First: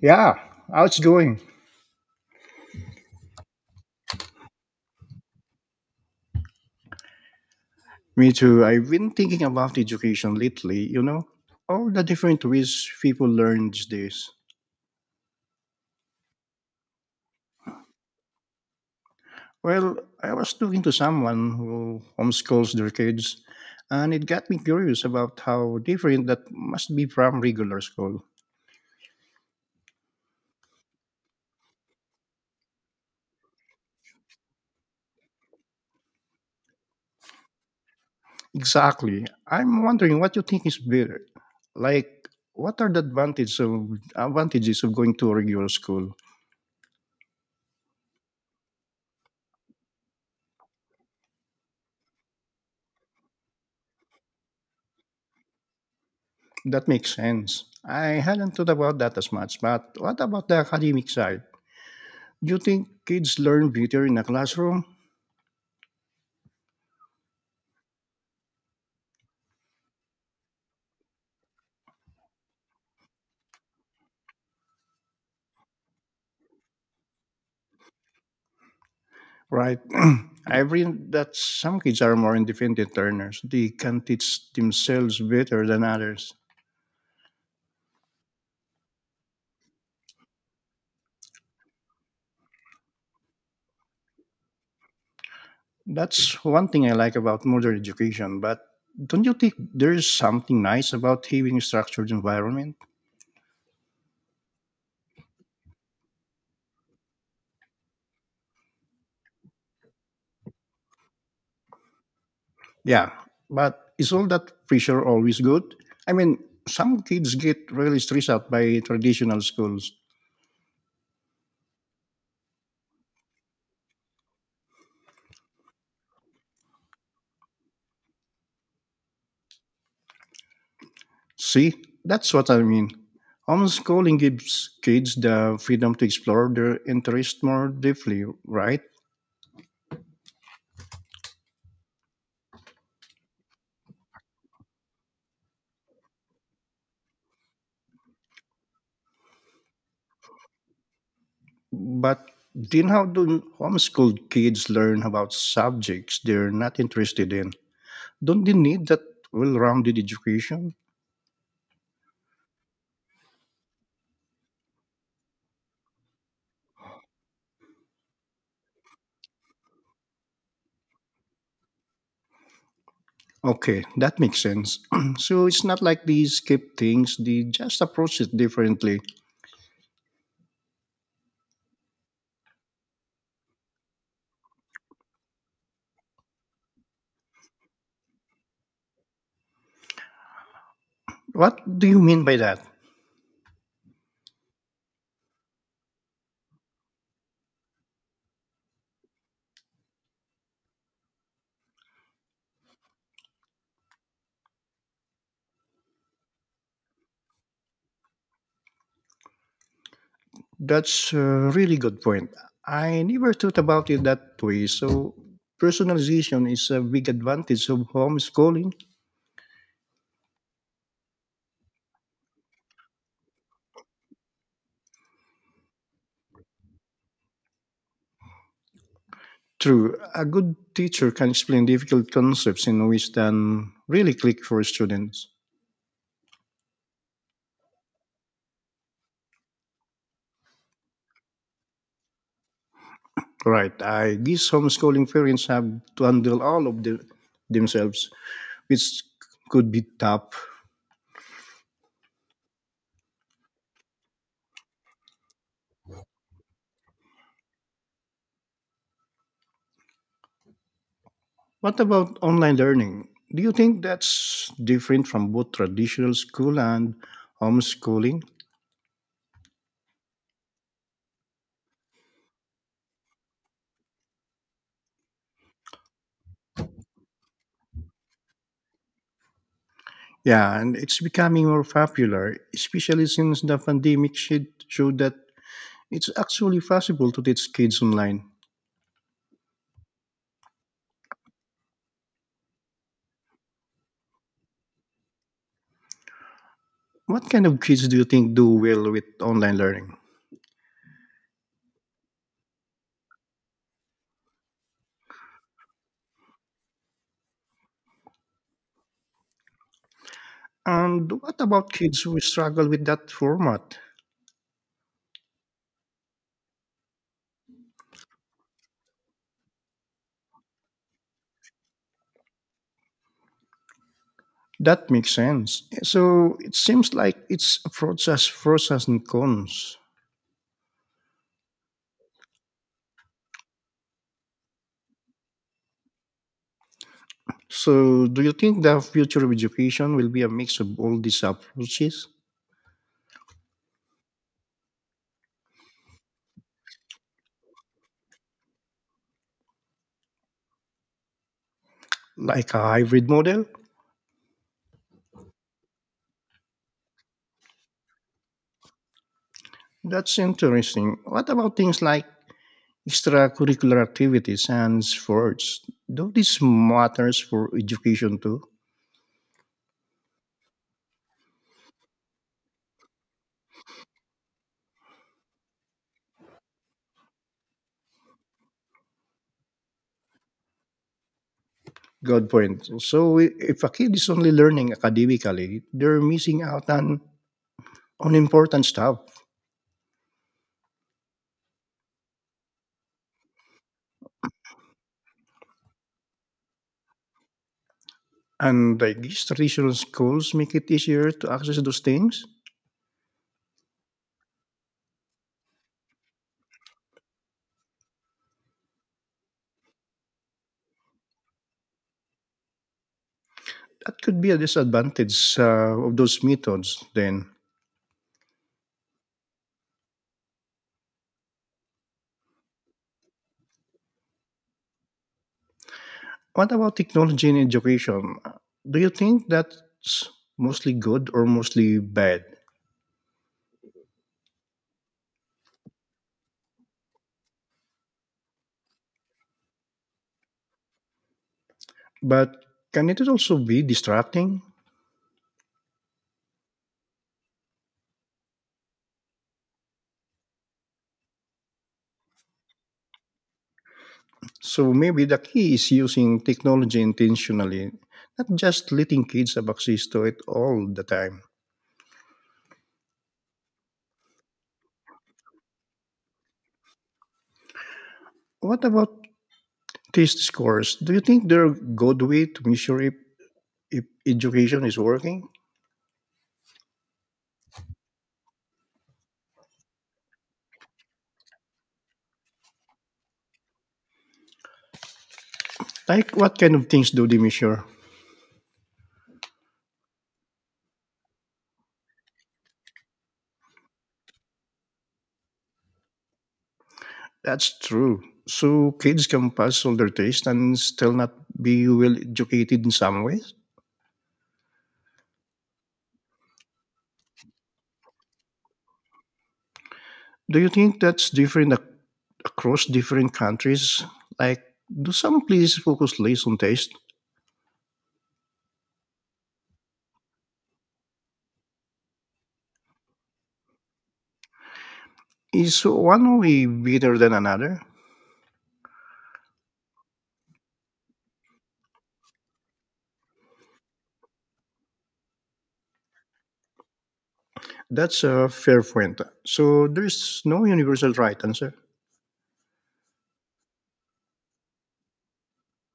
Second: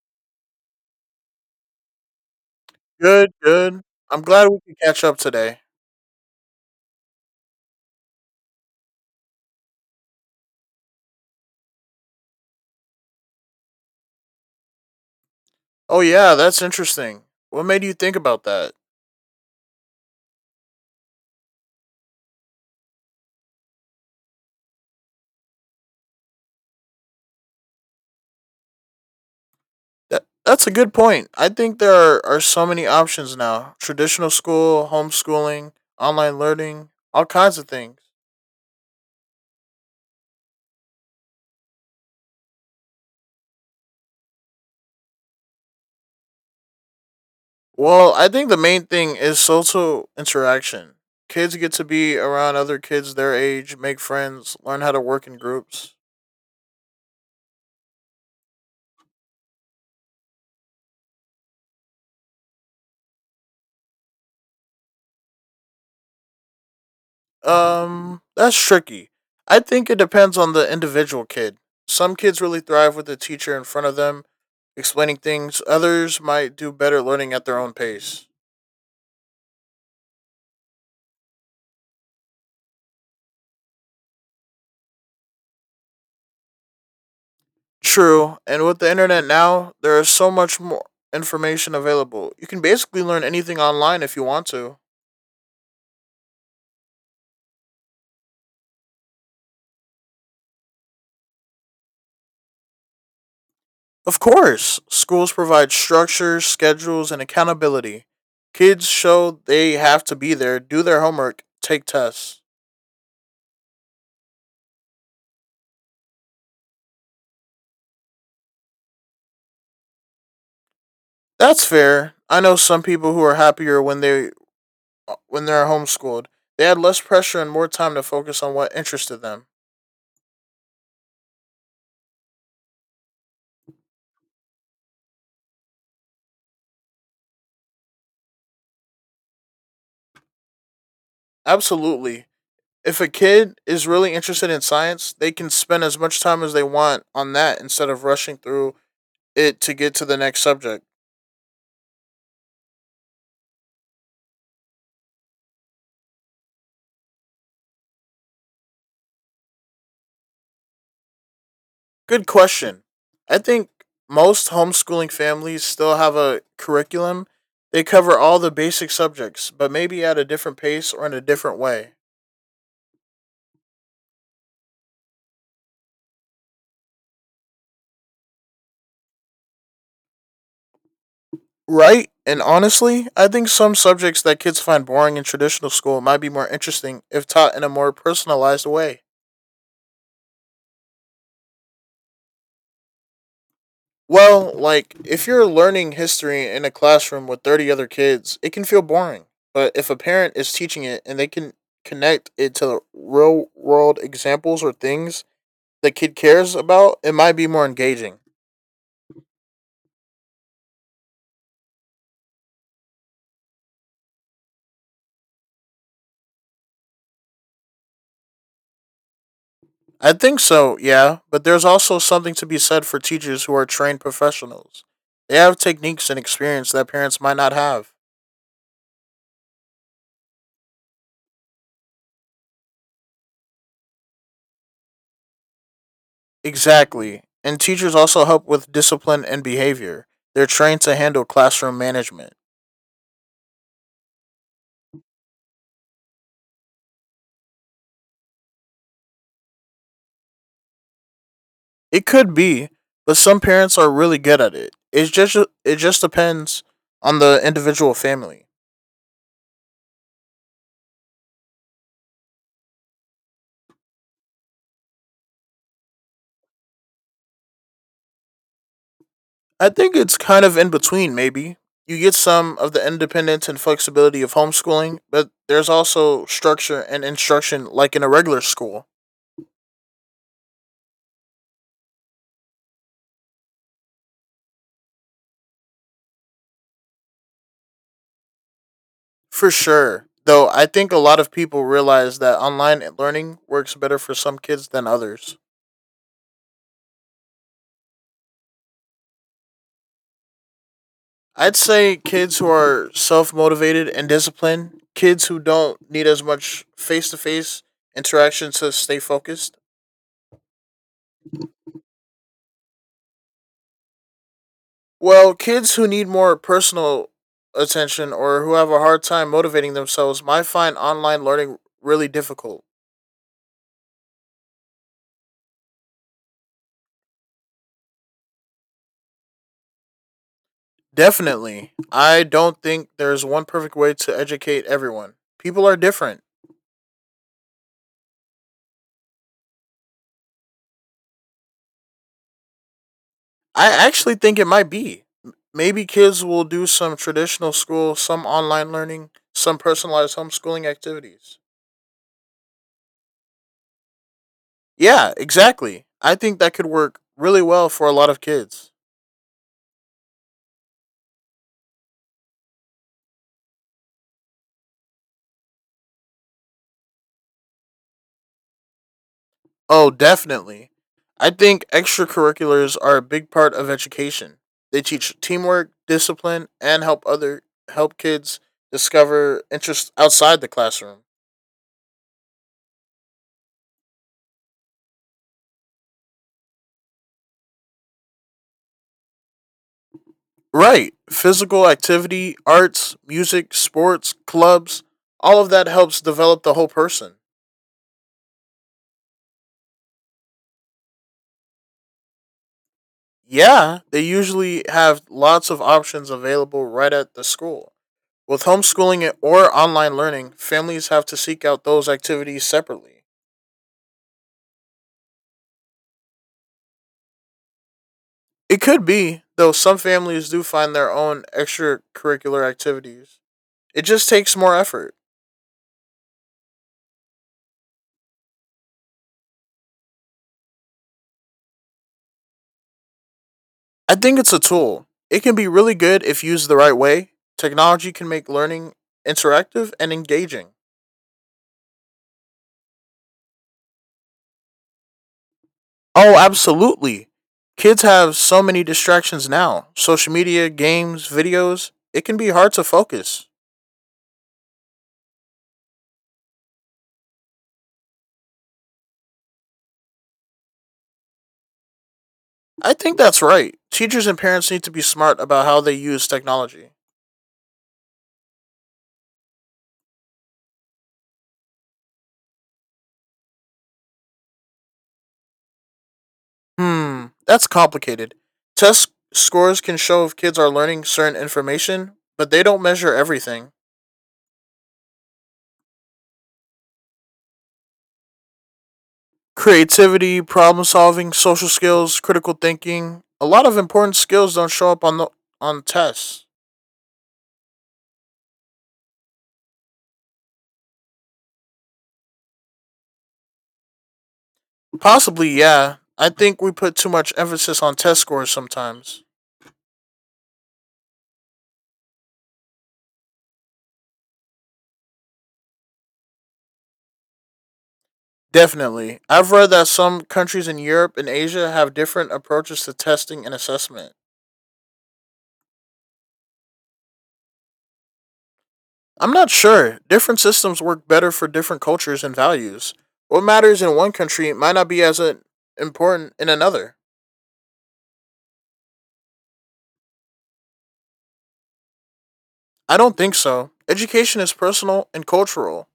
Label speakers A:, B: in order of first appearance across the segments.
A: Yeah, how's it going?
B: Good, good. I'm glad we could catch up today.
A: Me too. I've been thinking about education lately, you know, all the different ways people learn these days.
B: Oh yeah, that's interesting. What made you think about that?
A: Well, I was talking to someone who homeschools their kids, and it got me curious about how different that must be from regular school.
B: That's a good point. I think there are so many options now. Traditional school, homeschooling, online learning, all kinds of things.
A: Exactly. I'm wondering what you think is better. Like, what are the advantages of going to a regular school?
B: Well, I think the main thing is social interaction. Kids get to be around other kids their age, make friends, learn how to work in groups.
A: That makes sense. I hadn't thought about that as much, but what about the academic side? Do you think kids learn better in a classroom?
B: That's tricky. I think it depends on the individual kid. Some kids really thrive with a teacher in front of them explaining things, others might do better learning at their own pace.
A: Right. I've read that some kids are more independent learners. They can teach themselves better than others.
B: True, and with the internet now, there is so much more information available. You can basically learn anything online if you want to.
A: That's one thing I like about modern education. But don't you think there's something nice about having a structured environment?
B: Of course, schools provide structures, schedules, and accountability. Kids show they have to be there, do their homework, take tests.
A: Yeah. But is all that pressure always good? I mean, some kids get really stressed out by traditional schools.
B: That's fair. I know some people who are happier when they're homeschooled. They had less pressure and more time to focus on what interested them.
A: See, that's what I mean. Homeschooling gives kids the freedom to explore their interests more deeply, right?
B: Absolutely. If a kid is really interested in science, they can spend as much time as they want on that instead of rushing through it to get to the next subject.
A: But then how do homeschooled kids learn about subjects they're not interested in? Don't they need that well rounded education?
B: Good question. I think most homeschooling families still have a curriculum. They cover all the basic subjects, but maybe at a different pace or in a different way.
A: Okay, that makes sense. So it's not like they skip things, they just approach it differently.
B: Right? And honestly, I think some subjects that kids find boring in traditional school might be more interesting if taught in a more personalized way.
A: What do you mean by that?
B: Well, like, if you're learning history in a classroom with 30 other kids, it can feel boring. But if a parent is teaching it and they can connect it to real world examples or things the kid cares about, it might be more engaging.
A: That's a really good point. I never thought about it that way. So, personalization is a big advantage of homeschooling.
B: I think so, yeah, but there's also something to be said for teachers who are trained professionals. They have techniques and experience that parents might not have.
A: True, a good teacher can explain difficult concepts in ways that really click for students.
B: Exactly. And teachers also help with discipline and behavior. They're trained to handle classroom management.
A: Right, I guess homeschooling parents have to handle all of the, themselves, which could be tough.
B: It could be, but some parents are really good at it. It just depends on the individual family.
A: What about online learning? Do you think that's different from both traditional school and homeschooling?
B: I think it's kind of in between maybe. You get some of the independence and flexibility of homeschooling, but there's also structure and instruction like in a regular school.
A: Yeah, and it's becoming more popular, especially since the pandemic shit showed that it's actually possible to teach kids online.
B: For sure. Though I think a lot of people realize that online learning works better for some kids than others.
A: What kind of kids do you think do well with online learning?
B: I'd say kids who are self motivated and disciplined, kids who don't need as much face to face interaction to stay focused.
A: And what about kids who struggle with that format?
B: Well, kids who need more personal attention or who have a hard time motivating themselves might find online learning really difficult.
A: That makes sense. So it seems like it's a process and cons.
B: Definitely. I don't think there's one perfect way to educate everyone. People are different.
A: So do you think the future of education will be a mix of all these approaches,
B: I actually think it might be. Maybe kids will do some traditional school, some online learning, some personalized homeschooling activities.
A: like a hybrid model?
B: Yeah, exactly. I think that could work really well for a lot of kids.
A: That's interesting. What about things like extracurricular activities and sports. Though this matters for education too.
B: Oh, definitely. I think extracurriculars are a big part of education. They teach teamwork, discipline, and help kids discover interests outside the classroom.
A: Good point. So if a kid is only learning academically, they're missing out on important stuff.
B: Right. Physical activity, arts, music, sports, clubs, all of that helps develop the whole person.
A: And I guess traditional schools make it easier to access those things.
B: Yeah, they usually have lots of options available right at the school. With homeschooling or online learning, families have to seek out those activities separately.
A: That could be a disadvantage of those methods then.
B: It could be, though some families do find their own extracurricular activities. It just takes more effort.
A: What about technology in education? Do you think that's mostly good or mostly bad?
B: I think it's a tool. It can be really good if used the right way. Technology can make learning interactive and engaging.
A: But can it also be distracting?
B: Oh, absolutely. Kids have so many distractions now social media, games, videos. It can be hard to focus.
A: So maybe the key is using technology intentionally, not just letting kids have access to it all the time.
B: I think that's right. Teachers and parents need to be smart about how they use technology.
A: What about test scores? Do you think they're a good way to measure if education is working?
B: Hmm, that's complicated. Test scores can show if kids are learning certain information, but they don't measure everything.
A: Like what kind of things do they measure?
B: Creativity, problem solving, social skills, critical thinking, a lot of important skills don't show up on tests.
A: That's true. So kids can pass all their tests and still not be well educated in some ways.
B: Possibly, yeah. I think we put too much emphasis on test scores sometimes.
A: Do you think that's different across different countries? Like, do some places focus less on taste?
B: Definitely. I've read that some countries in Europe and Asia have different approaches to testing and assessment.
A: Is one way better than another?
B: I'm not sure. Different systems work better for different cultures and values. What matters in one country might not be as important in another.
A: That's a fair point. So there's no universal right answer.
B: I don't think so. Education is personal and cultural.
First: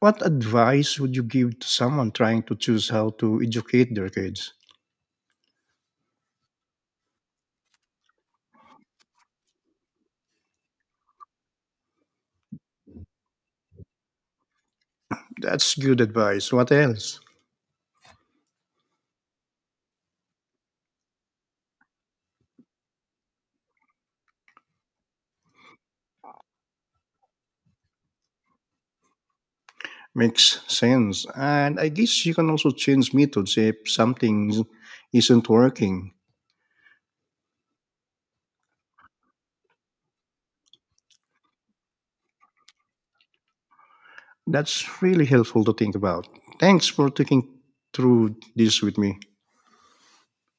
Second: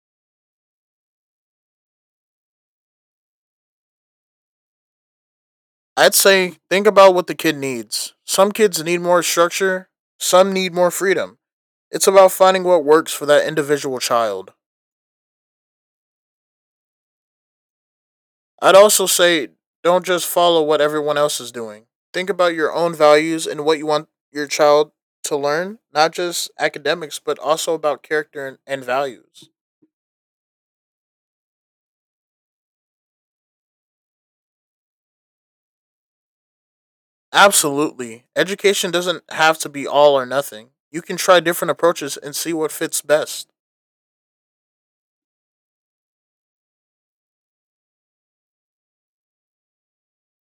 A: What advice would you give to someone trying to choose how to educate their kids?
B: I'd say think about what the kid needs. Some kids need more structure, some need more freedom. It's about finding what works for that individual child.
A: That's good advice. What else?
B: I'd also say don't just follow what everyone else is doing. Think about your own values and what you want your child to learn, not just academics, but also about character and values.
A: Makes sense. And I guess you can also change methods if something isn't working.
B: Absolutely. Education doesn't have to be all or nothing. You can try different approaches and see what fits best.
A: That's really helpful to think about. Thanks for thinking through this with me.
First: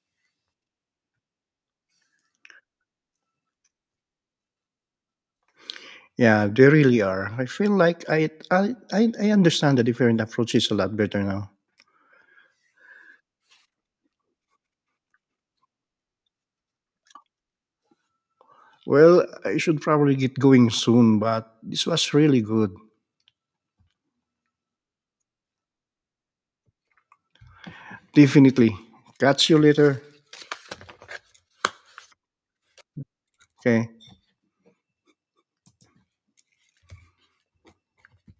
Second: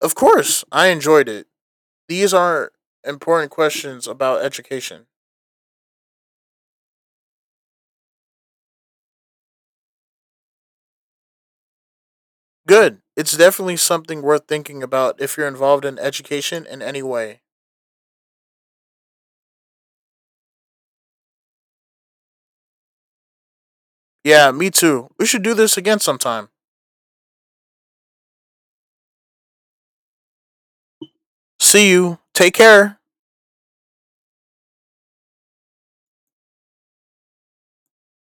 B: Of course, I enjoyed it. These are important questions about education.
A: Yeah, they really are. I feel like I understand the different approaches a lot better now.
B: Good. It's definitely something worth thinking about if you're involved in education in any way.
A: Well, I should probably get going soon, but this was really good.
B: Yeah, me too. We should do this again sometime.
A: Definitely. Catch you later.
B: See you. Take care.
A: Okay.